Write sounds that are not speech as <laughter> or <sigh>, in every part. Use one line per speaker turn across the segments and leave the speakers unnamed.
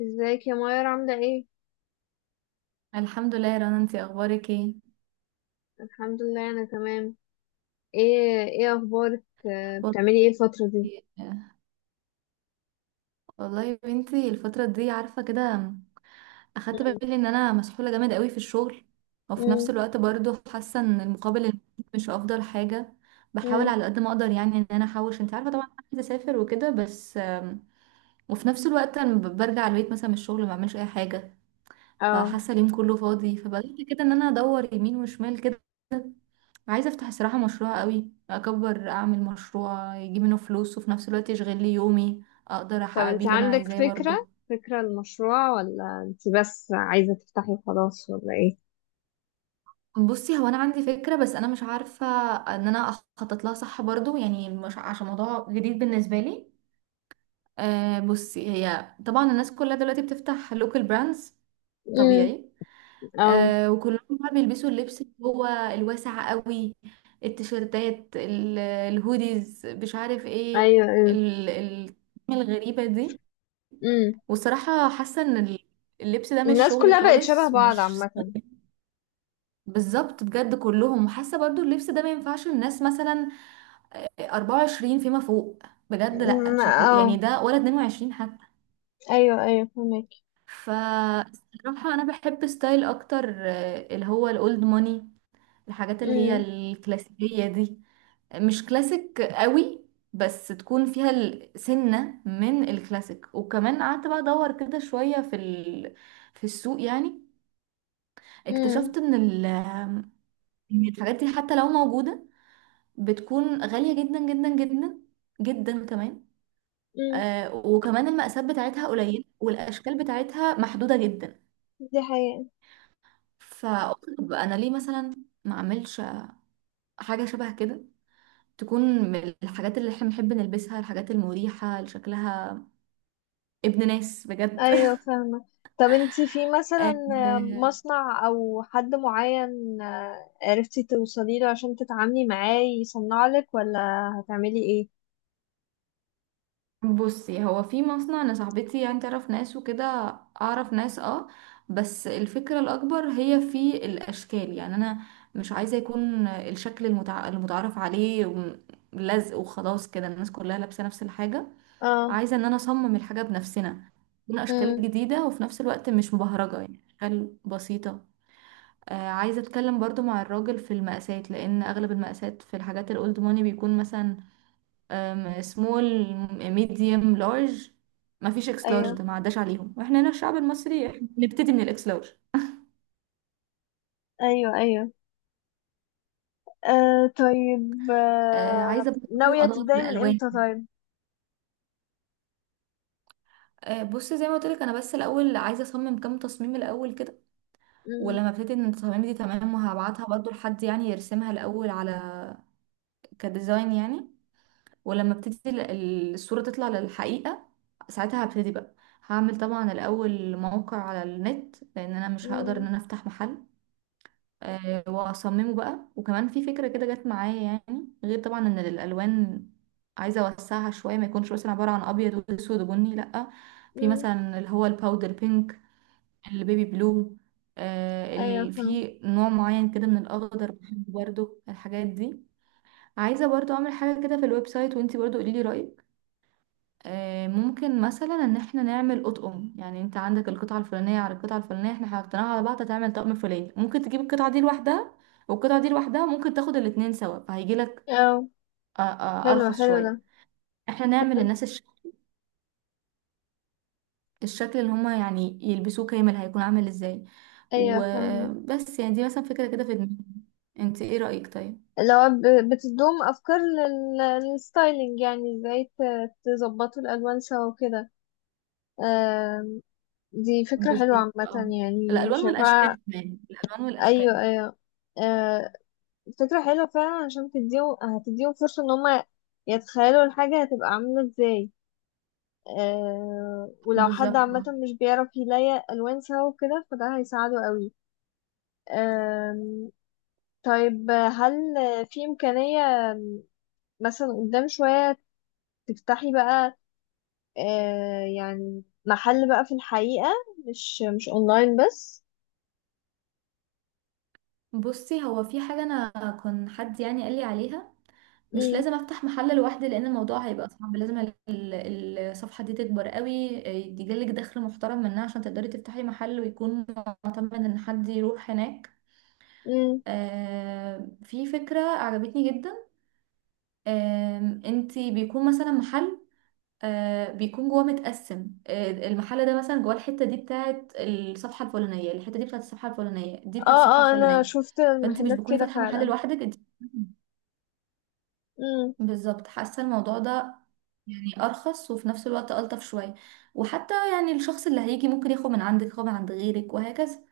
ازيك يا ماير، عاملة ايه؟
الحمد لله يا رنا، انتي اخبارك ايه؟
الحمد لله، انا تمام. ايه اخبارك،
والله.
بتعملي ايه الفترة دي؟
والله يا بنتي الفتره دي عارفه كده، اخدت
مم.
بالي ان انا مسحوله جامد قوي في الشغل، وفي نفس
مم.
الوقت برضو حاسه ان المقابل المادي مش افضل حاجه. بحاول
مم.
على قد ما اقدر يعني ان انا احوش، انت عارفه طبعا انا عايزه اسافر وكده، بس وفي نفس الوقت انا برجع البيت مثلا من الشغل ما بعملش اي حاجه،
اه.
فحاسه اليوم كله فاضي، فبدات كده ان انا ادور يمين وشمال كده. عايزة افتح الصراحة مشروع قوي اكبر، اعمل مشروع يجيب منه فلوس وفي نفس الوقت يشغل لي يومي، اقدر
طب
احقق بيه
انت
اللي انا
عندك
عايزاه
فكرة،
برضو.
فكرة المشروع ولا انت بس عايزة تفتحي خلاص ولا ايه؟
بصي، هو انا عندي فكرة، بس انا مش عارفة ان انا اخطط لها صح برضو، يعني مش عشان موضوع جديد بالنسبة لي. أه بصي، هي طبعا الناس كلها دلوقتي بتفتح لوكال براندز،
مم.
طبيعي.
اه.
أه وكلهم بقى بيلبسوا اللبس اللي هو الواسع قوي، التيشيرتات الهوديز مش عارف ايه،
ايوه، ايوه.
ال- ال- الغريبة دي.
مم.
والصراحة حاسة ان اللبس ده مش
الناس
شغلي
كلها بقت شبه
خالص،
بعض
ومش
عامة.
بالظبط بجد كلهم. وحاسة برضو اللبس ده ما ينفعش الناس مثلا 24 فيما فوق، بجد لا
مم.
شكله يعني
اه.
ده، ولا 22 حتى.
ايوه، ايوه، فهمك.
فالصراحة انا بحب ستايل اكتر اللي هو الاولد ماني، الحاجات اللي هي
مم.
الكلاسيكية دي، مش كلاسيك قوي، بس تكون فيها سنة من الكلاسيك. وكمان قعدت بقى ادور كده شوية في في السوق يعني،
مم.
اكتشفت ان إن الحاجات دي حتى لو موجودة بتكون غالية جدا جدا جدا جدا كمان.
مم.
آه وكمان المقاسات بتاعتها قليلة، والأشكال بتاعتها محدودة جدا.
دي حقيقة.
فقلت طب أنا ليه مثلا ما أعملش حاجة شبه كده، تكون من الحاجات اللي احنا بنحب نلبسها، الحاجات المريحة اللي شكلها ابن ناس بجد.
ايوه، فاهمة. طب انتي في
<laughs>
مثلا
آه،
مصنع او حد معين، عرفتي توصلي له عشان تتعاملي معاه يصنع لك، ولا هتعملي ايه؟
بصي، هو في مصنع، انا صاحبتي يعني تعرف ناس وكده، اعرف ناس اه. بس الفكرة الاكبر هي في الاشكال، يعني انا مش عايزة يكون الشكل المتعارف عليه، لزق وخلاص كده الناس كلها لابسة نفس الحاجة.
اه.
عايزة ان انا اصمم الحاجة بنفسنا، تكون اشكال
امم.
جديدة، وفي نفس الوقت مش مبهرجة يعني، اشكال بسيطة. آه، عايزة اتكلم برضو مع الراجل في المقاسات، لان اغلب المقاسات في الحاجات الاولد ماني بيكون مثلا سمول، ميديوم، لارج، ما فيش اكس لارج،
ايوه،
ده ما عداش عليهم، واحنا هنا الشعب المصري إحنا بنبتدي من الاكس لارج.
ايوه. ايوه. آه، طيب.
آه عايزه برضه
ناوية
ادور في
تبداي من
الالوان.
امتى طيب؟
آه، بص زي ما قلت لك، انا بس الاول عايزه اصمم كام تصميم الاول كده،
امم.
ولما ابتدي ان التصاميم دي تمام، وهبعتها برضه لحد يعني يرسمها الاول على كديزاين يعني، ولما ابتدي الصوره تطلع للحقيقه، ساعتها هبتدي بقى. هعمل طبعا الاول موقع على النت، لان انا مش هقدر ان
امم.
انا افتح محل. واصممه بقى. وكمان في فكره كده جت معايا، يعني غير طبعا ان الالوان عايزه اوسعها شويه، ما يكونش مثلا عباره عن ابيض واسود وبني، لا، في
امم
مثلا اللي هو الباودر بينك، البيبي بلو،
ايوه فاهمة
في نوع معين كده من الاخضر بحبه برضه، الحاجات دي. عايزه برضه اعمل حاجه كده في الويب سايت، وانتي برضه قولي لي رايك. ممكن مثلا ان احنا نعمل اطقم، يعني انت عندك القطعه الفلانيه على القطعه الفلانيه، احنا حطيناها على بعض هتعمل طقم فلاني، ممكن تجيب القطعه دي لوحدها والقطعه دي لوحدها، ممكن تاخد الاتنين سوا فهيجي لك
اه حلو
ارخص
حلو ده
شويه. احنا نعمل للناس الشكل اللي هما يعني يلبسوه كامل هيكون عامل ازاي.
ايوه فاهمة
وبس يعني دي مثلا فكره كده في دماغي، انت ايه رايك طيب؟
لو ب- بتدوم افكار لل- للستايلينج يعني ازاي ت- تظبطوا الالوان سوا وكده آم، دي فكرة حلوة
بالظبط
عامة
اه،
يعني
الالوان
شايفاها
والاشكال، كمان الالوان
أيوة
والاشكال.
أيوة آه، فكرة حلوة فعلا عشان تديهم هتديهم فرصة إن هما يتخيلوا الحاجة هتبقى عاملة ازاي آه، ولو حد
بالظبط.
عامة مش بيعرف يلاقي ألوان سوا وكده فده هيساعده قوي آم، طيب هل في إمكانية مثلا قدام شوية تفتحي بقى آه، يعني محل بقى في الحقيقة مش مش أونلاين بس
بصي هو في حاجة أنا كان حد يعني قال لي عليها، مش
مم.
لازم افتح محل لوحدي، لان الموضوع هيبقى صعب، لازم الصفحة دي تكبر قوي، يجيلك دخل محترم منها عشان تقدري تفتحي محل، ويكون معتمد ان حد يروح هناك.
مم.
في فكرة عجبتني جدا. انتي بيكون مثلا محل، بيكون جواه متقسم، المحل ده مثلا جواه الحتة دي بتاعت الصفحة الفلانية، الحتة دي بتاعت الصفحة الفلانية، دي بتاعت
اه
الصفحة
اه انا
الفلانية،
شفت
فانت مش
محلات
بتكوني
كده
فاتحة محل
فعلا
لوحدك انت،
امم
بالظبط. حاسة الموضوع ده يعني ارخص، وفي نفس الوقت الطف شويه، وحتى يعني الشخص اللي هيجي ممكن ياخد من عندك، ياخد من عند غيرك، وهكذا.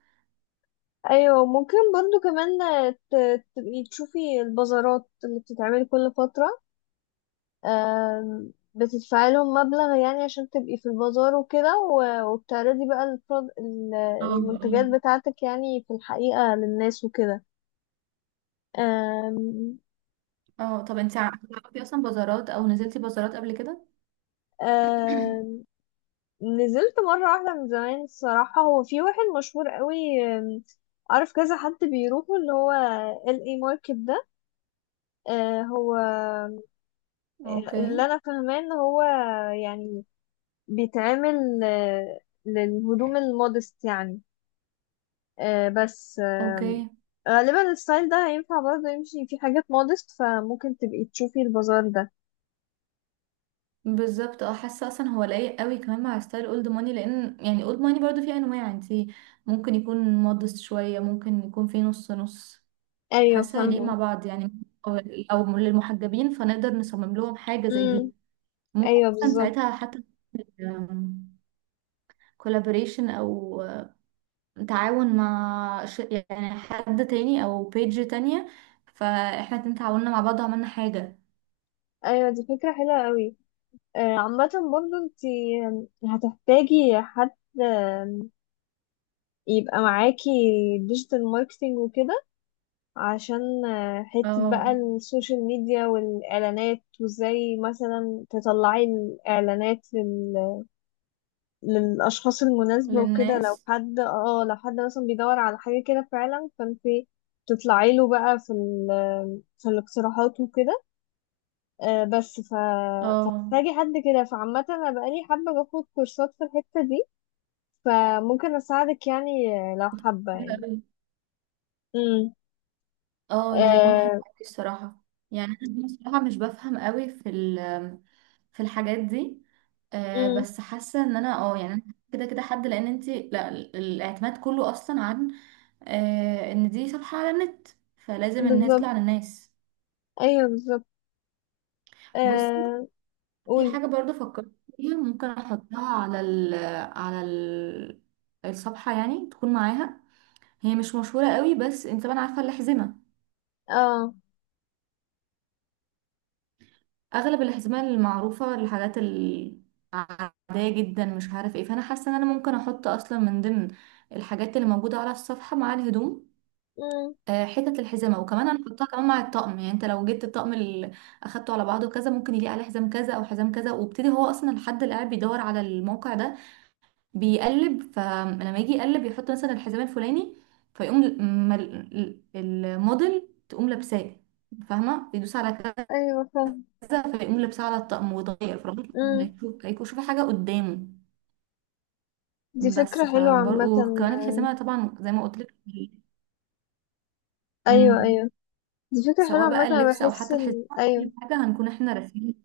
ايوه ممكن برضو كمان آه، ت- تبقي تشوفي البازارات اللي بتتعمل كل فترة آم، بتدفعي لهم مبلغ يعني عشان تبقي في البازار وكده و- وبتعرضي بقى البرو- ال-
اه اه
المنتجات بتاعتك يعني في الحقيقة للناس وكده آم،
اه. طب انت بتعرفي اصلا بازارات، او نزلتي بازارات قبل كده؟ <clears throat>
آم، نزلت مرة واحدة من زمان الصراحة هو في واحد مشهور قوي آم، اعرف كذا حد بيروحوا اللي هو ال اي ماركت ده. آه، هو آه،
اوكي.
اللي انا فاهماه ان هو يعني بيتعمل آه، للهدوم المودست يعني آه، بس آم،
اوكي.
غالبا الستايل ده هينفع برضه يمشي في حاجات مودست فممكن تبقي تشوفي البازار ده
بالظبط اه، حاسه اصلا هو لايق قوي كمان مع ستايل اولد ماني، لان يعني اولد ماني برضو فيه انواع، انت ممكن يكون مودست شويه، ممكن يكون فيه نص نص.
ايوه
حاسه هيليق مع
فاهمه
بعض يعني. او أو للمحجبين، فنقدر نصمم لهم حاجه زي
امم
دي. ممكن
ايوه،
اصلا
بالظبط.
ساعتها حتى كولابوريشن او تعاون مع يعني حد تاني، او بيج تانية، فاحنا الاتنين تعاوننا مع بعض وعملنا حاجة.
ايوه، دي فكره حلوه قوي. عامه برضه انت هتحتاجي حد، آم، يبقى معاكي ديجيتال ماركتينج وكده، عشان حتة بقى
اه،
السوشيال ميديا والإعلانات، وإزاي مثلا تطلعي الإعلانات للأشخاص المناسبة وكده،
للناس.
لو حد مثلا بيدور على حاجة كده فعلا، فانت تطلعي له بقى في في الاقتراحات وكده. بس
اه،
فمحتاجة حد كده. فعامة أنا بقالي حابة باخد كورسات في الحتة دي، فممكن أساعدك يعني، لو حابة
حلو
يعني.
قوي.
امم.
اه ده هيكون حلو
آه،
قوي الصراحة. يعني انا بصراحة مش بفهم قوي في في الحاجات دي. آه
امم.
بس حاسة ان انا اه يعني أنا كده كده حد، لان انتي لا، الاعتماد كله اصلا عن آه ان دي صفحة على النت، فلازم ان هي
بالظبط،
تطلع للناس.
ايوه، بالظبط.
بص،
آه،
في
قولي.
حاجة برضو فكرت فيها ممكن أحطها على ال الصفحة، يعني تكون معاها. هي مش مشهورة قوي، بس انت طبعا عارفة الأحزمة،
اه.
أغلب الأحزمة المعروفة الحاجات العادية جدا مش عارف ايه، فأنا حاسة إن أنا ممكن أحط أصلا من ضمن الحاجات اللي موجودة على الصفحة مع الهدوم،
مم.
حتت الحزمة، وكمان هنحطها كمان مع الطقم، يعني انت لو جبت الطقم اللي أخدته على بعضه كذا، ممكن يليق عليه حزام كذا أو حزام كذا. وابتدي هو أصلا الحد اللي قاعد بيدور على الموقع ده بيقلب، فلما يجي يقلب يحط مثلا الحزام الفلاني، فيقوم الموديل تقوم لابساه، فاهمة، يدوس على
ايوه، فاهم.
كذا فيقوم لابساه على الطقم ويتغير، فالراجل
مم.
هيشوف، هيكون شوف حاجة قدامه.
دي
بس
فكرة حلوة
فبرضه
عامة.
وكمان الحزامة طبعا زي ما قلت لك.
ايوه،
امم.
ايوه، دي فكرة حلوة
سواء
عامة.
بقى
انا
اللبس او
بحس
حتى الحزامة،
ايوه.
كل حاجة هنكون احنا راسمين.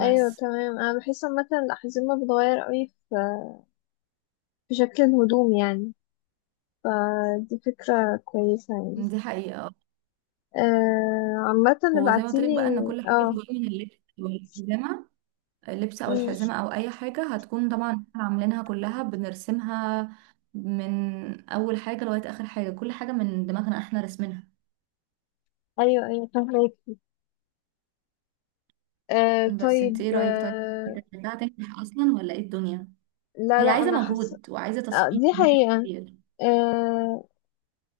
ايوه،
بس.
تمام، انا بحس عامة الأحزمة بتتغير قوي في شكل الهدوم يعني، فدي فكرة كويسة يعني.
دي حقيقة.
آه، عامة
وزي ما قلت لك
ابعتيلي.
بقى ان كل حاجة
اه.
بتيجي من اللبس والحزامة، اللبس او
مم.
الحزمه او اي حاجه هتكون مم. طبعا إحنا عاملينها كلها بنرسمها من اول حاجه لغايه اخر حاجه، كل حاجه من دماغنا احنا رسمينها.
ايوه، ايوه، فهماكي. آه،
بس انت
طيب.
ايه رايك طيب؟ انت شايفاها هتنجح اصلا، ولا ايه الدنيا؟
لا،
هي
لا،
عايزه
انا حاسة.
مجهود وعايزه
آه،
تصميم
دي حقيقة.
كتير.
آه،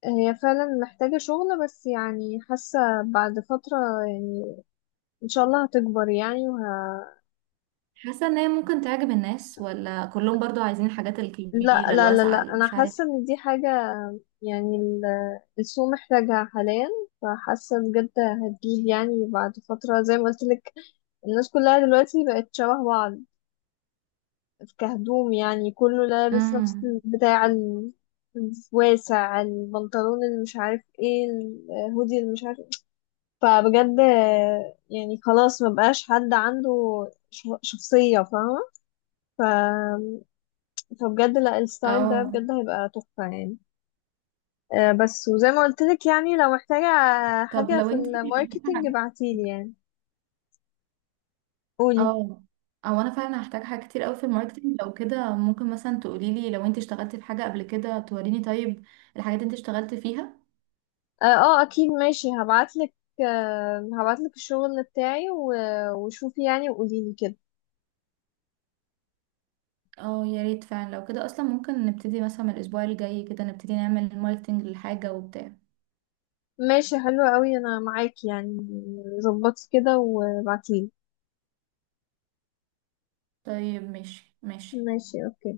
هي فعلا محتاجة شغل، بس يعني حاسة بعد فترة يعني إن شاء الله هتكبر يعني
حاسه ان هي ممكن تعجب الناس، ولا كلهم برضو عايزين الحاجات
لا،
الكبيره
لا، لا،
الواسعه
لا،
اللي
أنا
مش عارف.
حاسة إن دي حاجة، يعني السوق محتاجها حاليا، فحاسة بجد هتجيب يعني بعد فترة زي ما قلت لك. الناس كلها دلوقتي بقت شبه بعض كهدوم، يعني كله لابس نفس
امم
البتاع الواسع، البنطلون اللي مش عارف ايه، الهودي اللي مش عارف. فبجد يعني خلاص مبقاش حد عنده شخصية، فاهمة. ف... فبجد لا، الستايل ده
اه.
بجد هيبقى تحفة يعني. بس وزي ما قلت لك يعني، لو محتاجة
طب
حاجة
لو
في
انت
الماركتينج ابعتيلي يعني. قولي.
اه، او انا فعلا هحتاج حاجات كتير قوي في الماركتينج، لو كده ممكن مثلا تقولي لي لو انت اشتغلتي في حاجه قبل كده توريني طيب الحاجات اللي انت اشتغلتي فيها.
اه. اكيد، ماشي، هبعتلك. هبعتلك الشغل بتاعي و- وشوفي يعني وقوليلي كده.
اه يا ريت، فعلا لو كده اصلا ممكن نبتدي مثلا من الاسبوع الجاي كده نبتدي نعمل ماركتينج للحاجه وبتاع.
ماشي، حلوة قوي، انا معاكي يعني. ظبطي كده وابعتيلي.
طيب ماشي ماشي.
ماشي. اوكي.